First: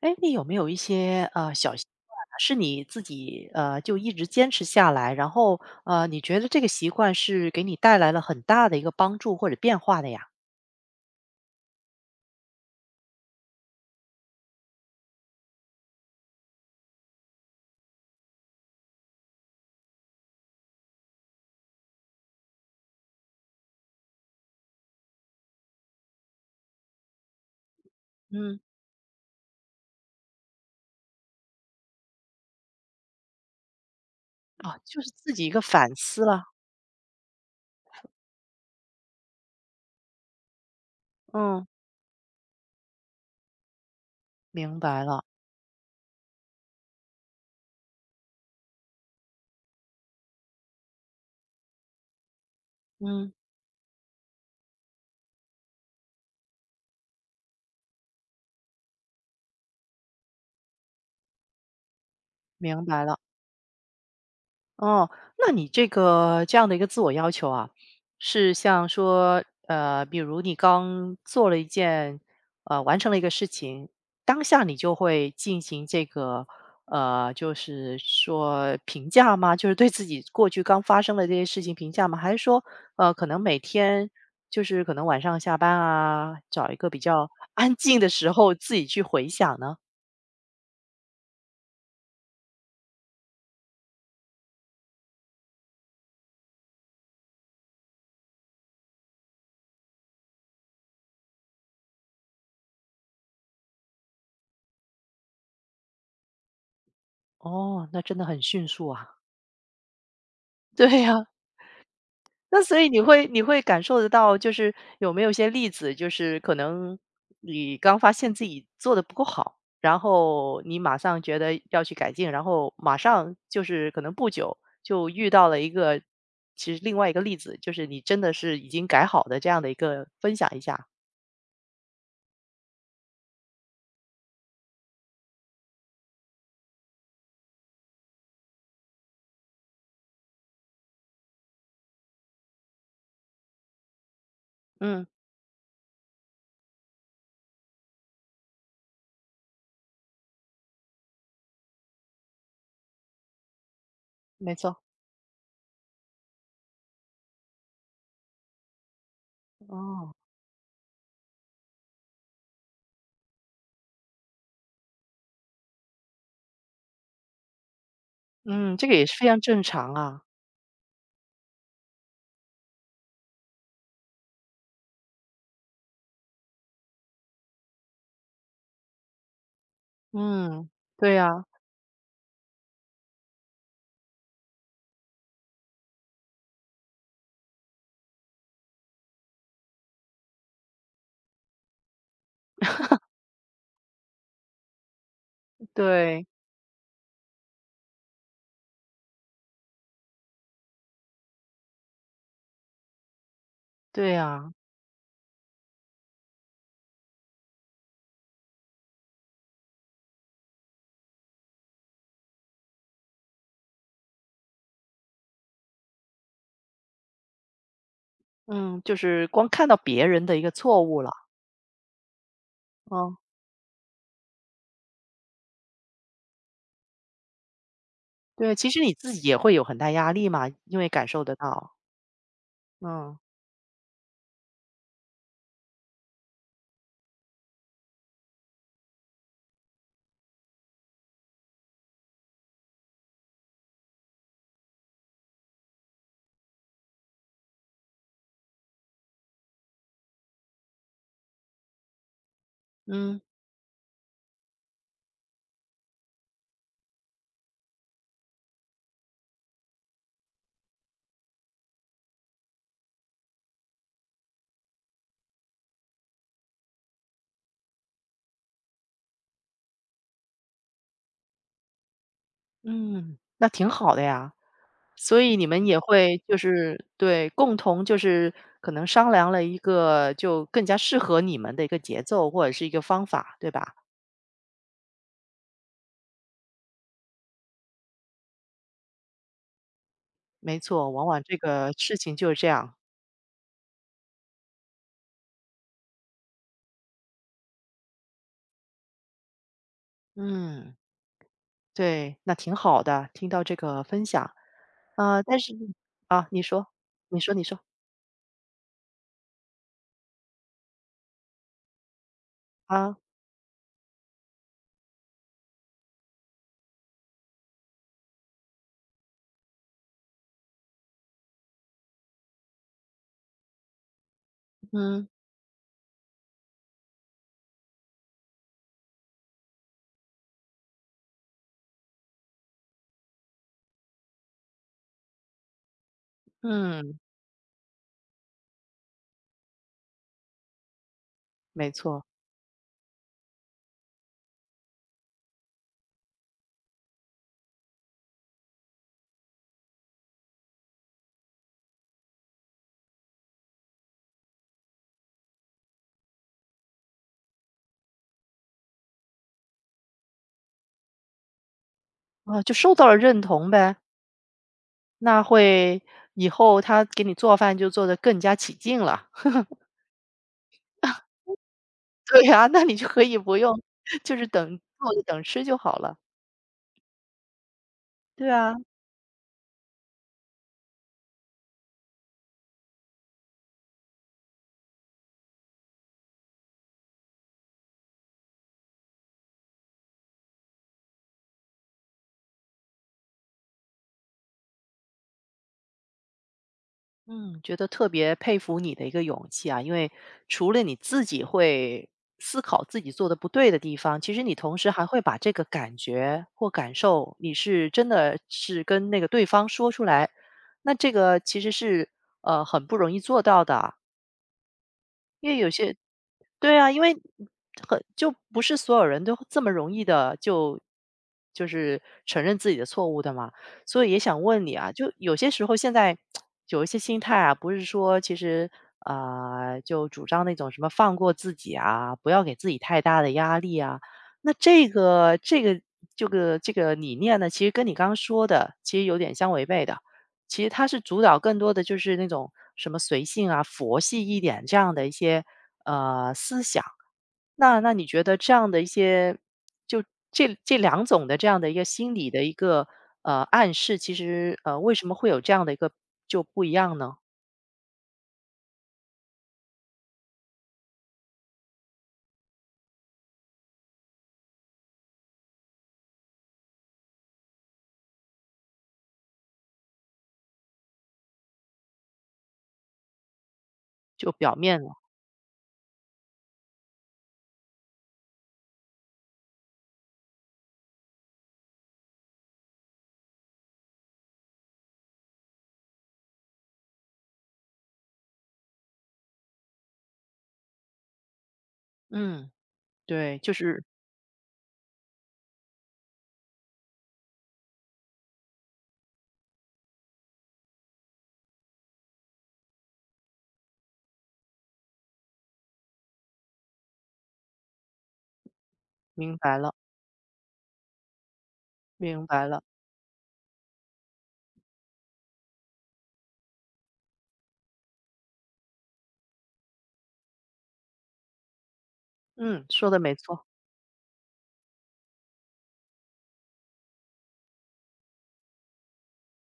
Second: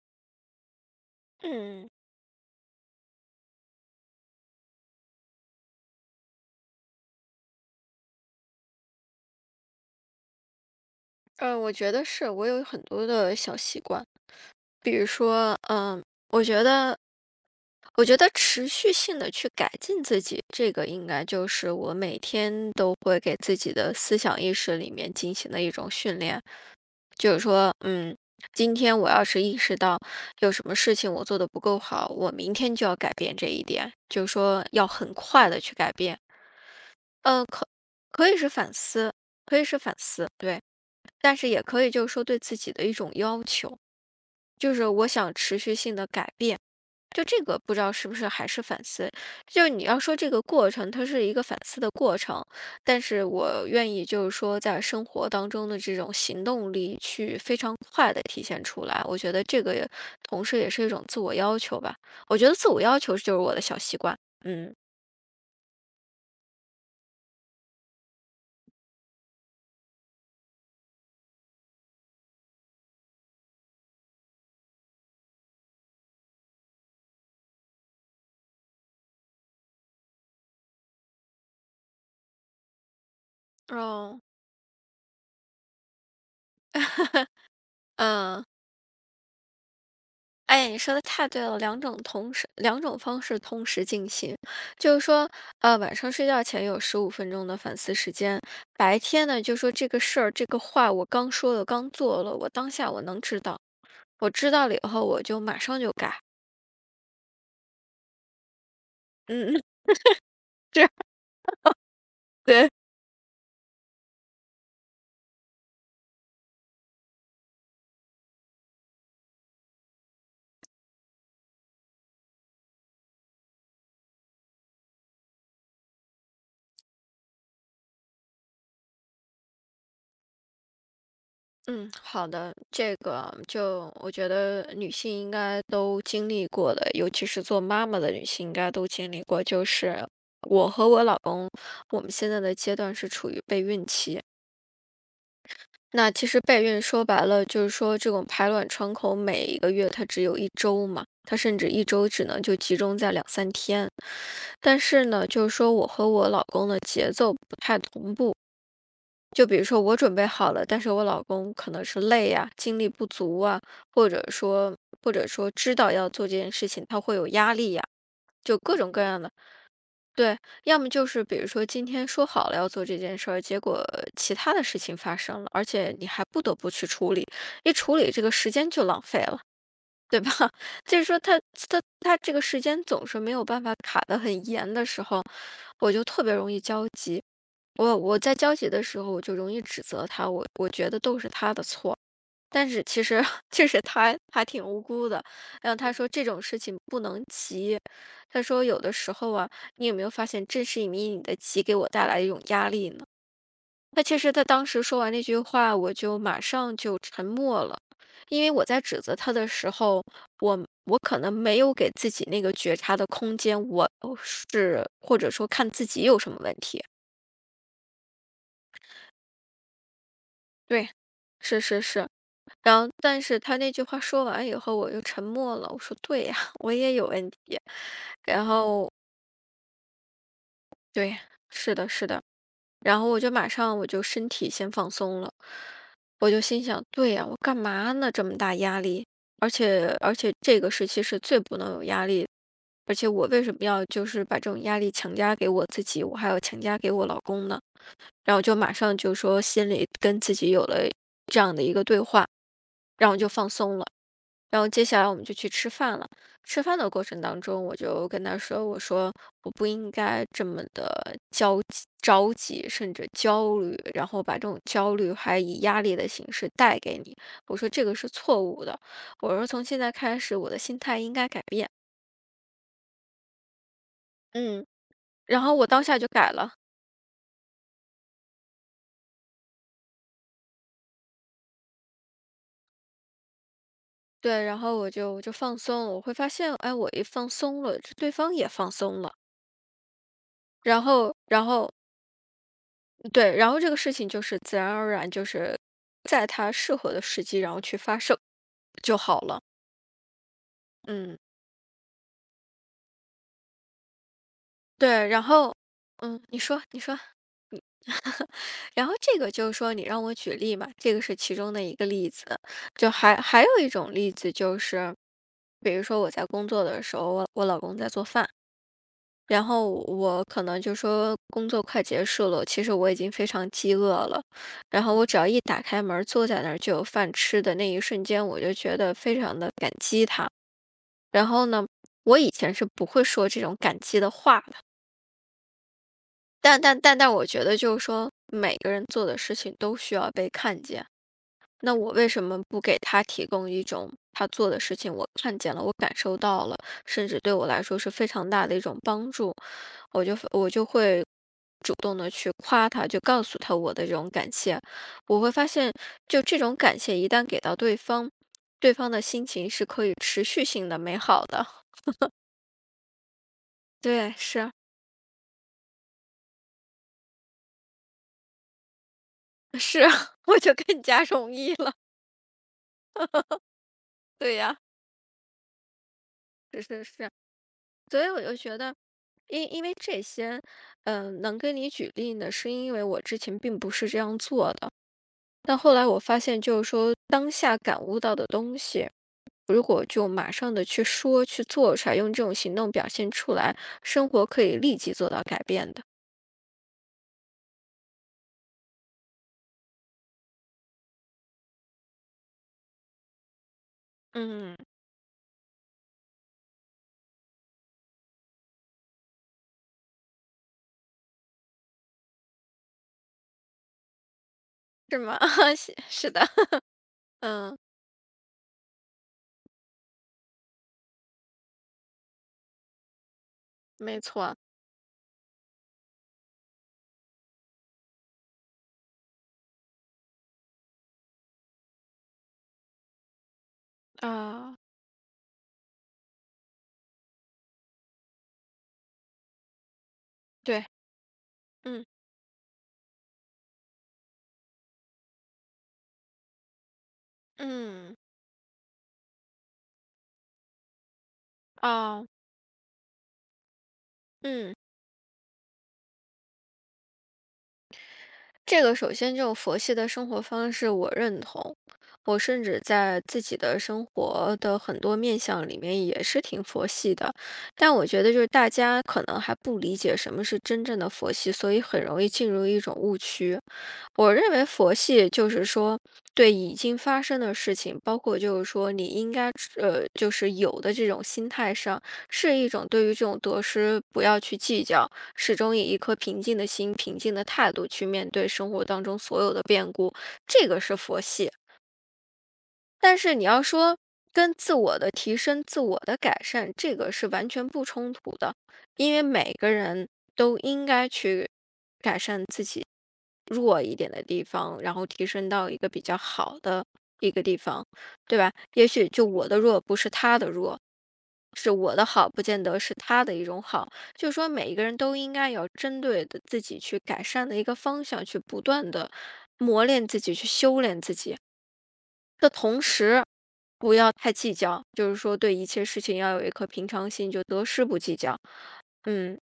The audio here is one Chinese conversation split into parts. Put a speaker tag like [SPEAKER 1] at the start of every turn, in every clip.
[SPEAKER 1] 哎，你有没有一些小习
[SPEAKER 2] 嗯。
[SPEAKER 1] 惯啊是你自己就一直坚持下来，然后你觉得这个习惯是给你带来了很大的一个帮助或者变化的呀？
[SPEAKER 2] 我觉得是，我有很多的小习惯，比如说，我觉得，我觉得持续性的去改进自己，这个应该就是我每天都会给自己的思想意识里面进行的一种训练，就是说，
[SPEAKER 1] 嗯，
[SPEAKER 2] 今天我要是意识到有什么事情我做的不够好，我明天就要改变这一点，就是说
[SPEAKER 1] 啊，
[SPEAKER 2] 要
[SPEAKER 1] 就是
[SPEAKER 2] 很
[SPEAKER 1] 自己
[SPEAKER 2] 快
[SPEAKER 1] 一
[SPEAKER 2] 的
[SPEAKER 1] 个
[SPEAKER 2] 去改
[SPEAKER 1] 反
[SPEAKER 2] 变，
[SPEAKER 1] 思了。
[SPEAKER 2] 呃，可可以是反思，可以是反思，对。但是也
[SPEAKER 1] 嗯，
[SPEAKER 2] 可以就是说对自己的一种要求，就
[SPEAKER 1] 明
[SPEAKER 2] 是
[SPEAKER 1] 白
[SPEAKER 2] 我
[SPEAKER 1] 了。
[SPEAKER 2] 想持续性的改变。就这个不知道是不是还是反思，就是你要说这个过程，它是一个反思的过程，但是
[SPEAKER 1] 嗯，
[SPEAKER 2] 我愿意就是说在生活当中的这种行动力去非常快的体现出来，我觉得这个也同时也是一种自我要求吧。我觉得自我
[SPEAKER 1] 明
[SPEAKER 2] 要
[SPEAKER 1] 白
[SPEAKER 2] 求
[SPEAKER 1] 了。
[SPEAKER 2] 就是我的小习惯，嗯，
[SPEAKER 1] 哦，那你这个这样的一个自我要求啊，是像说，比如你刚做了一件，完成了一个事情，当下你就会进行这个，就是说评价吗？就是对自己过去刚发生的这些事情评价吗？还是说，可能每天
[SPEAKER 2] 哦，
[SPEAKER 1] 就是可能晚上下班啊，找一个比较安 静的时
[SPEAKER 2] 嗯。
[SPEAKER 1] 候自己去回想呢？
[SPEAKER 2] 哎，你说的太对了，两种方式同时进行，就是说，晚上睡觉前有15分钟的反思时间，白天呢，就说这个事儿、这个话我刚说了、刚做了，我当下我能知道，我知道了以后我就马上就改，
[SPEAKER 1] 哦，那真的很迅速啊。
[SPEAKER 2] 嗯，这
[SPEAKER 1] 对
[SPEAKER 2] 样
[SPEAKER 1] 呀、那
[SPEAKER 2] 对，
[SPEAKER 1] 所以你会感受得到，就是有没有一些例子，就是可能你刚发现自己做的不够好，然后你马上觉得要去改进，然后马上就是可能不久就遇到了一个，其实另外一个例子，就是你真的是已经改好的这样的一个分享一下。
[SPEAKER 2] 嗯，好的，这个就我觉得女性应该都经历过的，尤其是做妈妈的女性应该都经历过，就是我和我老公，我们现在的阶段是处于备孕期。
[SPEAKER 1] 嗯，
[SPEAKER 2] 那其实备孕说白了就是说，这种排卵窗口每一个月它只有一周嘛，它甚至一周只能就集中在两三天。
[SPEAKER 1] 没错。
[SPEAKER 2] 但是呢，就是说我和我老公的节奏不太同步，就比如说我
[SPEAKER 1] 哦，
[SPEAKER 2] 准备好了，但是我老公可能是累呀、精力不足啊，或者说或者说知道要做这件事情，他会有压力呀、就
[SPEAKER 1] 嗯，
[SPEAKER 2] 各
[SPEAKER 1] 这
[SPEAKER 2] 种
[SPEAKER 1] 个
[SPEAKER 2] 各
[SPEAKER 1] 也是
[SPEAKER 2] 样
[SPEAKER 1] 非
[SPEAKER 2] 的。
[SPEAKER 1] 常正常啊。
[SPEAKER 2] 对，要么就是比如说今天说好了要做这件事儿，结果其他的事情发生了，而且你还不得不去处理，一处理这个时间就浪费了，对吧？
[SPEAKER 1] 嗯，
[SPEAKER 2] 就是
[SPEAKER 1] 对
[SPEAKER 2] 说他
[SPEAKER 1] 呀，
[SPEAKER 2] 他他这个时间总是没有办法卡得很严的时候，我就特别容易焦急。我在焦急的时候，我就容易指责他，我觉得都是他的错。但是其实 其实他还挺无辜的，然后他说这
[SPEAKER 1] 对，
[SPEAKER 2] 种事情不能急，他说有的时候啊，你有没有发现正是因为你的急给我带来一种压力呢？那
[SPEAKER 1] 对
[SPEAKER 2] 其实他
[SPEAKER 1] 呀，
[SPEAKER 2] 当时说完那句话，我就马上就沉默了，因为我在指责他的时候，我我可能没有给自己那个觉察的空间，或者说看自己有什么问题，
[SPEAKER 1] 嗯，就是光看到别人的一个错
[SPEAKER 2] 对，
[SPEAKER 1] 误了。
[SPEAKER 2] 是是是。然后，
[SPEAKER 1] 嗯。
[SPEAKER 2] 但是他那句话说完以后，我又沉默了。我说：“对呀，我也有问题。”然
[SPEAKER 1] 对，其实
[SPEAKER 2] 后，
[SPEAKER 1] 你自己也会有很大压力嘛，因为感
[SPEAKER 2] 对，
[SPEAKER 1] 受得到。
[SPEAKER 2] 是的，是的。然后
[SPEAKER 1] 嗯，
[SPEAKER 2] 我就马上我就身体先放松了，我就心想：“对呀，我干嘛呢？这么大压力，而且这个时期是最不能有压力的，而且我为什么要就是把这种压力强加给我自己，我还要强加给我老公呢？”然后就马上就说心里跟自己有了这样的一个对话，然后
[SPEAKER 1] 嗯，
[SPEAKER 2] 就放松了。然后接下来我们就去吃饭了。吃饭的过程当中，我就跟他说：“我说我不应该这么的焦急、着急，甚至焦虑，然后把这种焦虑还以压力的形式带给你。我说这个是错误的。我说从现在开始，我的心态应该改变。
[SPEAKER 1] 嗯，那挺好的呀。
[SPEAKER 2] 嗯，
[SPEAKER 1] 所以
[SPEAKER 2] 然
[SPEAKER 1] 你
[SPEAKER 2] 后
[SPEAKER 1] 们
[SPEAKER 2] 我
[SPEAKER 1] 也
[SPEAKER 2] 当下就
[SPEAKER 1] 会
[SPEAKER 2] 改
[SPEAKER 1] 就
[SPEAKER 2] 了。”
[SPEAKER 1] 是对，共同就是可能商量了一个就更加适合你们的一个节奏或者是一个方法，对吧？
[SPEAKER 2] 对，然后我就放松了，我会发现，哎，我一放松了，这对方也放松了，
[SPEAKER 1] 没
[SPEAKER 2] 然
[SPEAKER 1] 错，往
[SPEAKER 2] 后，
[SPEAKER 1] 往这
[SPEAKER 2] 然
[SPEAKER 1] 个
[SPEAKER 2] 后
[SPEAKER 1] 事情就是这样。
[SPEAKER 2] 对，然后这个事情就是自然而然，就是在它适合的时机，然后去发生就好了。
[SPEAKER 1] 嗯，
[SPEAKER 2] 嗯，
[SPEAKER 1] 对，那挺好的，听到这个分享。
[SPEAKER 2] 对，
[SPEAKER 1] 啊，
[SPEAKER 2] 然
[SPEAKER 1] 但是
[SPEAKER 2] 后，嗯，
[SPEAKER 1] 啊，
[SPEAKER 2] 你
[SPEAKER 1] 你
[SPEAKER 2] 说，
[SPEAKER 1] 说，
[SPEAKER 2] 你说，
[SPEAKER 1] 你说，你说。
[SPEAKER 2] 然后这个就是说，你让我举例嘛，这个是其中的一个例子。就
[SPEAKER 1] 啊，
[SPEAKER 2] 还有一种例子就是，比如说我在工作的时候，我老公在做饭。然后我可能就说工作快结束了，其实我已经非常饥饿了。然后我
[SPEAKER 1] 嗯，
[SPEAKER 2] 只要一打开门儿，坐在那儿就有饭吃的那一瞬间，我就觉得非常的感激他。然后呢，我以前是不会说这种感激的话的，但但但
[SPEAKER 1] 嗯，
[SPEAKER 2] 但我觉得就是说，每个人做的事情都需要被看见。
[SPEAKER 1] 没
[SPEAKER 2] 那我
[SPEAKER 1] 错。
[SPEAKER 2] 为什么不给他提供一种他做的事情我看见了，我感受到了，甚至对我来说是非常大的一种帮助？我就会主动的去夸他，就告诉他我的这种感谢。我会发现，就这种感谢一旦给到对方，对方的心情是可以持续性的美好的。
[SPEAKER 1] 啊，就受到了认同呗。
[SPEAKER 2] 对，是
[SPEAKER 1] 那会以后他给你做饭就做得更加起劲了。
[SPEAKER 2] 是啊，我就更加容易了。
[SPEAKER 1] 对呀，那你就可以不用就是
[SPEAKER 2] 对
[SPEAKER 1] 等
[SPEAKER 2] 呀、
[SPEAKER 1] 做着等吃就好了。
[SPEAKER 2] 是是是，所以我
[SPEAKER 1] 对
[SPEAKER 2] 就
[SPEAKER 1] 啊，
[SPEAKER 2] 觉得。因为这些，能跟你举例呢，是因为我之前并不是这样做的。但后来我发现，就是说当下感悟到的东西，就马上的去说去做出来，用这种行动表现出来，生活可以立即做到改变的。
[SPEAKER 1] 嗯，觉得特别佩服你的一个勇气啊，因为除了你自己会思考自己做的不对的地方，其实你
[SPEAKER 2] 嗯，
[SPEAKER 1] 同时还会把这个感觉或感受，你是真的是跟那个对方说出来，那这个其实是，很不容易做到的啊
[SPEAKER 2] 是吗？
[SPEAKER 1] 因为有
[SPEAKER 2] 是
[SPEAKER 1] 些
[SPEAKER 2] 是的，
[SPEAKER 1] 对啊，因为
[SPEAKER 2] 嗯，
[SPEAKER 1] 很就不是所有人都这么容易的就就是承认自己的错误的嘛。所以也
[SPEAKER 2] 没
[SPEAKER 1] 想
[SPEAKER 2] 错
[SPEAKER 1] 问你啊，就有些时候现在有一些心态啊，不是说其实就主张那种什么放过自己啊，不要给自己太大的压力啊。那
[SPEAKER 2] 啊，
[SPEAKER 1] 这个理念呢，其实跟你刚刚说的其实有点相违背的。其实它
[SPEAKER 2] 对，
[SPEAKER 1] 是主导更多的就
[SPEAKER 2] 嗯
[SPEAKER 1] 是那种什么随性啊、佛系一点这样的一些。那那你
[SPEAKER 2] 嗯
[SPEAKER 1] 觉得这样的一些，就这这两种的这样的一个心
[SPEAKER 2] 啊
[SPEAKER 1] 理的一个暗示，其实
[SPEAKER 2] 嗯，
[SPEAKER 1] 为什么会有这样的一个就不一样呢？
[SPEAKER 2] 这个首先这种佛系的生活方式我认同，我甚至在自己的生活的很多面相里面也是挺佛系的，但我觉得就是大家可能还不理解什么是真正的佛系，所以很容易进入一种误区。
[SPEAKER 1] 就
[SPEAKER 2] 我认
[SPEAKER 1] 表
[SPEAKER 2] 为
[SPEAKER 1] 面了，
[SPEAKER 2] 佛系就是说，对已经发生的事情，包括就是说你应该就是有的这种心态上，是一种对于这种得失不要去计较，始终以一颗平静的心、平静的态度去面对生活当中所有的变故，这个是佛系。
[SPEAKER 1] 嗯，
[SPEAKER 2] 但是
[SPEAKER 1] 对，
[SPEAKER 2] 你
[SPEAKER 1] 就
[SPEAKER 2] 要
[SPEAKER 1] 是
[SPEAKER 2] 说跟自我的提升、自我的改善，这个是完全不冲突的，因为每个人，都应该去弱一点的地方，然后提升到一个比较好的一个地方，对吧？也许就
[SPEAKER 1] 明
[SPEAKER 2] 我
[SPEAKER 1] 白
[SPEAKER 2] 的
[SPEAKER 1] 了，
[SPEAKER 2] 弱不是他的弱，是我的
[SPEAKER 1] 明
[SPEAKER 2] 好不
[SPEAKER 1] 白
[SPEAKER 2] 见
[SPEAKER 1] 了，
[SPEAKER 2] 得是他的一种好。就是说，每一个人都应该有针对的自己去改善的一个方向，去不断的磨练自己，去修炼自己的
[SPEAKER 1] 嗯，
[SPEAKER 2] 同
[SPEAKER 1] 说的没
[SPEAKER 2] 时，
[SPEAKER 1] 错。
[SPEAKER 2] 不要太计较，就是说对一切事情要有一颗平常心，就得失不计较，嗯，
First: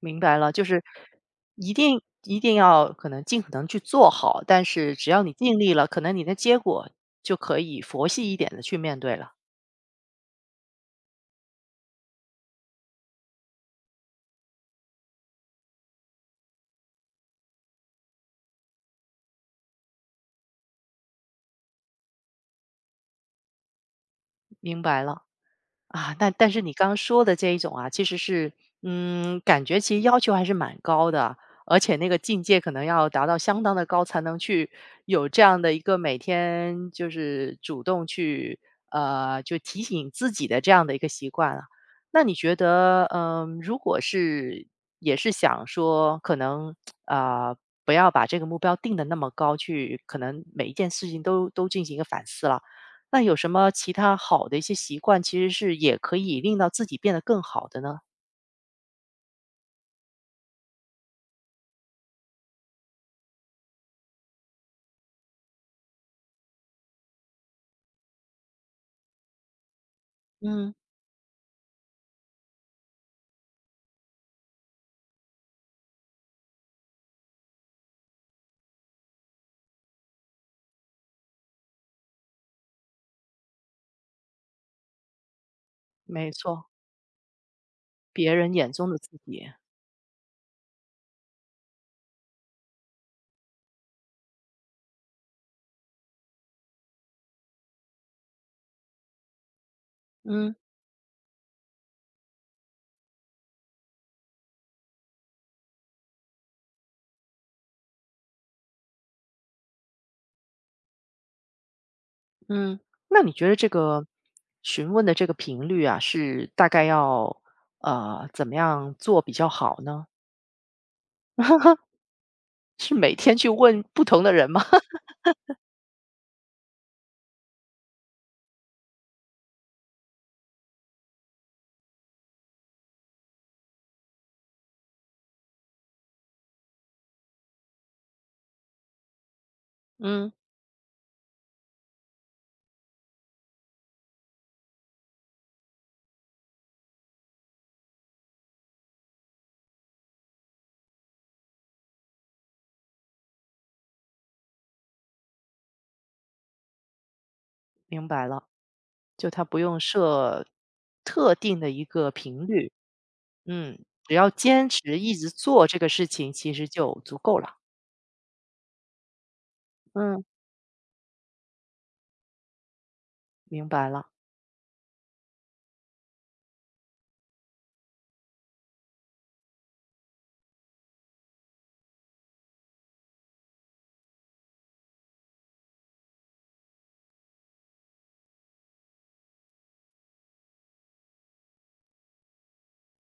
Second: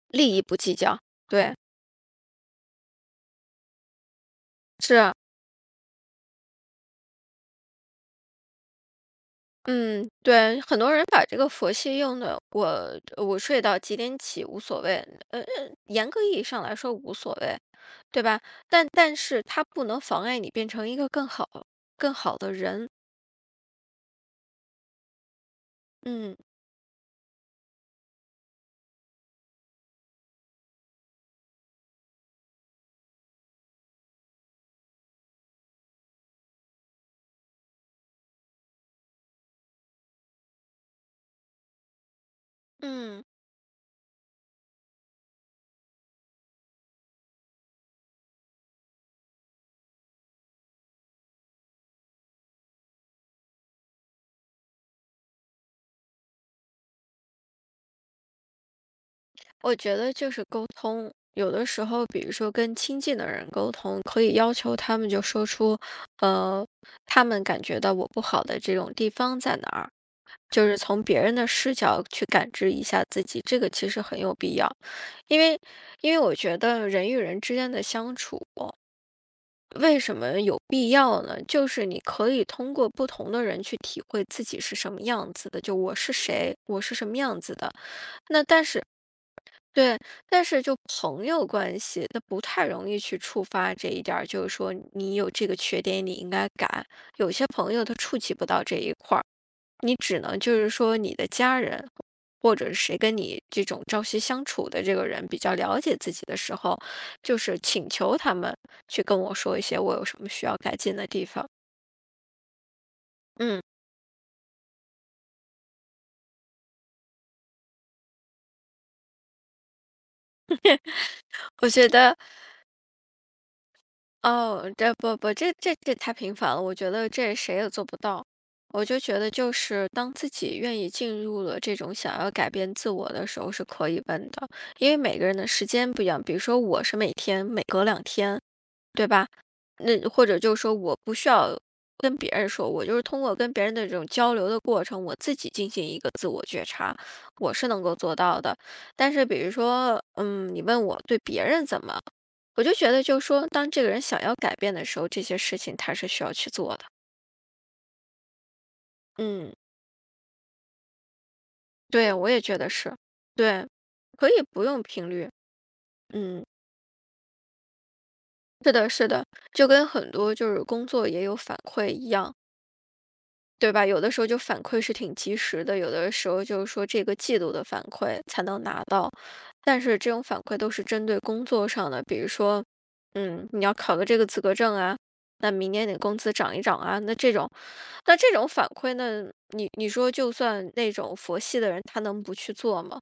[SPEAKER 1] 明白
[SPEAKER 2] 利益
[SPEAKER 1] 了，
[SPEAKER 2] 不
[SPEAKER 1] 就
[SPEAKER 2] 计
[SPEAKER 1] 是
[SPEAKER 2] 较，对。
[SPEAKER 1] 一定要可能尽可能去做好，但是只要你尽力了，可能你的结果就可以佛系一点的去面对了。
[SPEAKER 2] 嗯，对，很多人把这个佛系用的，我睡到几点起无所谓，呃，呃严格意义上来说无所谓，对吧？但是它不能妨碍你变成一个更好的人。
[SPEAKER 1] 明白了。啊，但
[SPEAKER 2] 嗯
[SPEAKER 1] 但是你刚刚说的这一种啊，其实是，嗯，感觉其实要求还是蛮高的，而且那个境界可能要达到相当的高，才能去有这样的一个每天就是主动去，就提醒自己的这样的一个习惯了。那你觉得，
[SPEAKER 2] 嗯，
[SPEAKER 1] 嗯，如果是也是想说，可能啊、呃不要把这个目标定的那么高，去可能每一件事情都进行一个反思了。那有什么其他好的一些习惯，其实是也可以令到自己变得更好的呢？
[SPEAKER 2] 我觉得就是沟通，有的时候，比如说跟亲近的人沟通，可以要求他们就说出，呃，他们感觉到我不好的这种地方在哪儿。就
[SPEAKER 1] 嗯。
[SPEAKER 2] 是从别人的视角去感知一下自己，这个其实很有必要。因为因为我觉得人与人之间的相处，为什么有必要呢？就是你可以通过不同的人去体会自己是什么样子的，就我是
[SPEAKER 1] 没
[SPEAKER 2] 谁，
[SPEAKER 1] 错，
[SPEAKER 2] 我是什么样子的。
[SPEAKER 1] 别
[SPEAKER 2] 那
[SPEAKER 1] 人
[SPEAKER 2] 但
[SPEAKER 1] 眼
[SPEAKER 2] 是
[SPEAKER 1] 中的自己。
[SPEAKER 2] 对，但是就朋友关系，那不太容易去触发这一点儿，就是说你有这个缺点，你应该改。有些朋友他触及不到这一块儿。你只能
[SPEAKER 1] 嗯，
[SPEAKER 2] 就是说你的家人，或者是谁跟你这种朝夕相处的这个人比较了解自己的时候，就是请求他们去跟我说一些我有什么需要改进的地方。
[SPEAKER 1] 嗯。那你觉得
[SPEAKER 2] 嗯，
[SPEAKER 1] 这个询问的这个频率啊，是大概要，怎么样做比较好呢？
[SPEAKER 2] 我觉得，
[SPEAKER 1] 是每天去问不同的人吗？
[SPEAKER 2] 哦，这 不不，这太频繁了，我觉得这谁也做不到。我就觉得，就是当自己愿意进入了这种想要改变自我的时候，是可以问的，因为每个人的时间不一样。比如说，我是每天每隔两天，对。那或
[SPEAKER 1] 嗯。
[SPEAKER 2] 者就是说我不需要跟别人说，我就是通过跟别人的这种交流的过程，我自己进行一个自我觉察，我是能够做到的。但是比如说，嗯，你问我对别人怎么，我就觉得就是说，当这个人想要改变的时候，这些事情他是需要去做的。
[SPEAKER 1] 明白了，就他
[SPEAKER 2] 嗯，
[SPEAKER 1] 不用设特定的一个
[SPEAKER 2] 对，我也
[SPEAKER 1] 频
[SPEAKER 2] 觉得
[SPEAKER 1] 率，
[SPEAKER 2] 是，对，
[SPEAKER 1] 嗯，只
[SPEAKER 2] 可
[SPEAKER 1] 要
[SPEAKER 2] 以不
[SPEAKER 1] 坚
[SPEAKER 2] 用
[SPEAKER 1] 持
[SPEAKER 2] 频
[SPEAKER 1] 一
[SPEAKER 2] 率。
[SPEAKER 1] 直做这个事情，
[SPEAKER 2] 嗯，
[SPEAKER 1] 其实就足够了。
[SPEAKER 2] 是的，是的，就跟很
[SPEAKER 1] 嗯。
[SPEAKER 2] 多就是工作也有反馈一样。
[SPEAKER 1] 明
[SPEAKER 2] 对吧？
[SPEAKER 1] 白
[SPEAKER 2] 有
[SPEAKER 1] 了。
[SPEAKER 2] 的时候就反馈是挺及时的，有的时候就是说这个季度的反馈才能拿到，但是这种反馈都是针对工作上的，比如说，嗯，你要考个这个资格证啊，那明年你工资涨一涨啊，那这种，那这种反馈呢，你你说就算那种佛系的人，他能不去做吗？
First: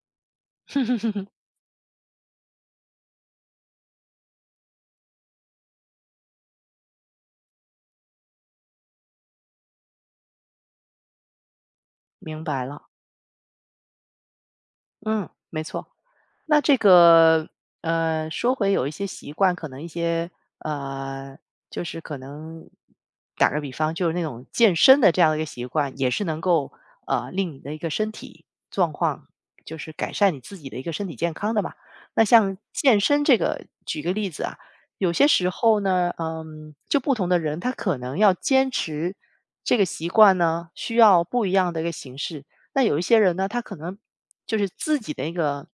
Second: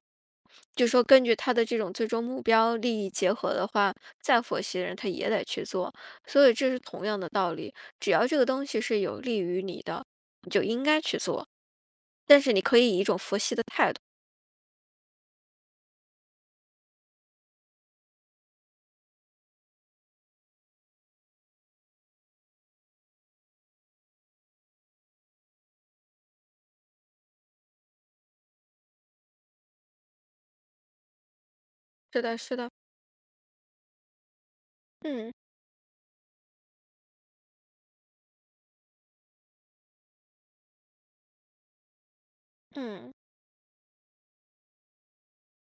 [SPEAKER 2] 就说根据他的这种最终目标利益结合的话，再佛系的人他也得去做，所以这是同样的道理。只要这个东西是有利于你的，你就应该去做，但
[SPEAKER 1] 明
[SPEAKER 2] 是你
[SPEAKER 1] 白
[SPEAKER 2] 可
[SPEAKER 1] 了，
[SPEAKER 2] 以以一种佛系的态度。
[SPEAKER 1] 嗯，没错。那这个，说回有一些习惯，可能一些，呃，就是可能打个比方，就是那种健身的这样的一个习惯，也是能够令你的一个身体状况，就是改善你自己的一个身体健康的嘛。
[SPEAKER 2] 是
[SPEAKER 1] 那
[SPEAKER 2] 的，是
[SPEAKER 1] 像
[SPEAKER 2] 的，
[SPEAKER 1] 健身这个，举个例子啊，有些
[SPEAKER 2] 嗯
[SPEAKER 1] 时候呢，嗯，就不同的人他可能要坚持这个习惯呢，需要不一样的一个形式。那有一
[SPEAKER 2] 嗯，
[SPEAKER 1] 些人呢，他可能就是自己的一个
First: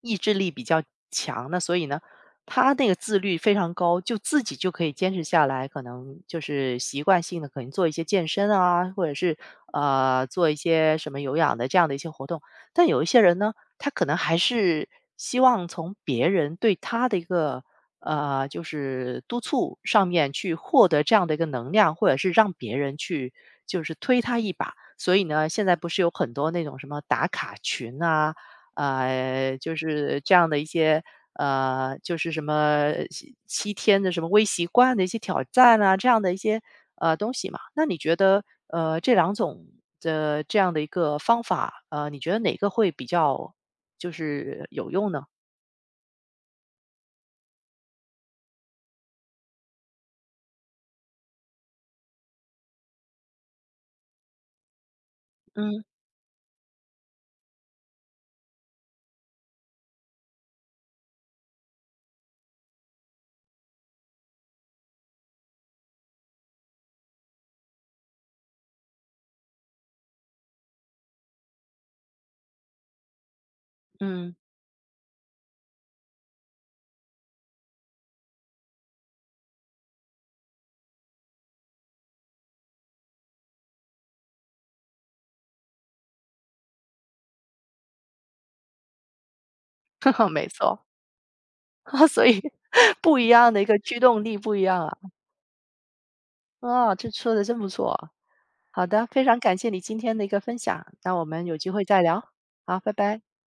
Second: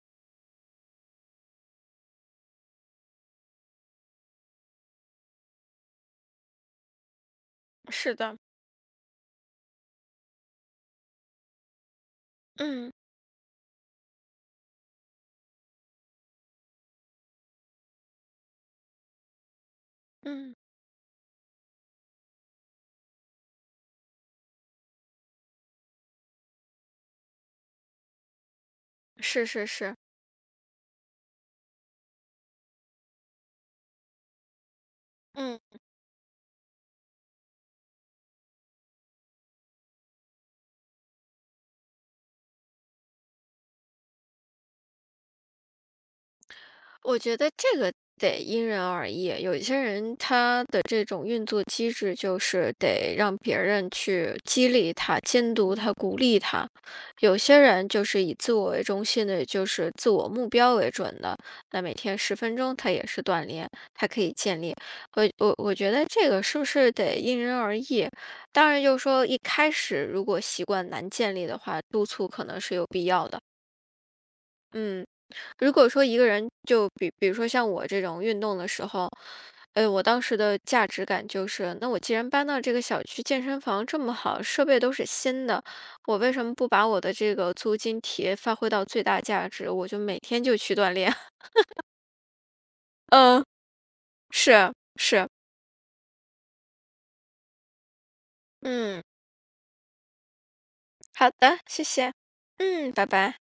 [SPEAKER 1] 意志力比较强，那所以呢，他那个自律非常高，就自己就可以坚持下来，可能就是习惯性的可能做一些
[SPEAKER 2] 是
[SPEAKER 1] 健
[SPEAKER 2] 的，
[SPEAKER 1] 身啊，或者是做一些什么有氧的这样的一些活动。但
[SPEAKER 2] 嗯
[SPEAKER 1] 有一些人呢，他可能还是希望从别人对他的一个就是督促上面去
[SPEAKER 2] 嗯，
[SPEAKER 1] 获得这样的一个能量，或者是让别人去就是推他一把。所以呢，现在不是有很多那种什么打卡群啊，
[SPEAKER 2] 是是
[SPEAKER 1] 就
[SPEAKER 2] 是，
[SPEAKER 1] 是这样的一些就是什么七七天的什么微习惯的一些挑
[SPEAKER 2] 嗯。
[SPEAKER 1] 战啊，这样的一些东西嘛。那你觉得这两种的这样的一个方法，你觉得哪个会比较就是有用呢？
[SPEAKER 2] 我觉得这个得因人而异，有些人他的这种运作机制就是得让别人去激励他、监督
[SPEAKER 1] 嗯
[SPEAKER 2] 他、鼓励他；有些人就是以自我为中心的，就是自我目标为准的，那每天10分钟他也是锻炼，他可以建立。我觉得这个是不是得因人而异？当然，就是说一开始如果习惯难建立的话，督促可能是有必要的。
[SPEAKER 1] 嗯，
[SPEAKER 2] 嗯，如果说一个人就比如说像我这种运动的时候，我当时的价值感就是，那我既然搬到这个小区健身房这么好，设备都是新的，我为什么不把我的这个租金体发挥到最大价值？我就每 天
[SPEAKER 1] 没
[SPEAKER 2] 就去
[SPEAKER 1] 错，
[SPEAKER 2] 锻炼。
[SPEAKER 1] 所以 不一
[SPEAKER 2] 嗯，
[SPEAKER 1] 样的一个驱动力不一
[SPEAKER 2] 是
[SPEAKER 1] 样啊。
[SPEAKER 2] 是，
[SPEAKER 1] 啊，这说的真不错。好
[SPEAKER 2] 嗯，
[SPEAKER 1] 的，非常感谢你今天的一个分享，那我
[SPEAKER 2] 好
[SPEAKER 1] 们有
[SPEAKER 2] 的，
[SPEAKER 1] 机
[SPEAKER 2] 谢
[SPEAKER 1] 会再
[SPEAKER 2] 谢，
[SPEAKER 1] 聊。好，拜
[SPEAKER 2] 嗯，拜
[SPEAKER 1] 拜。
[SPEAKER 2] 拜。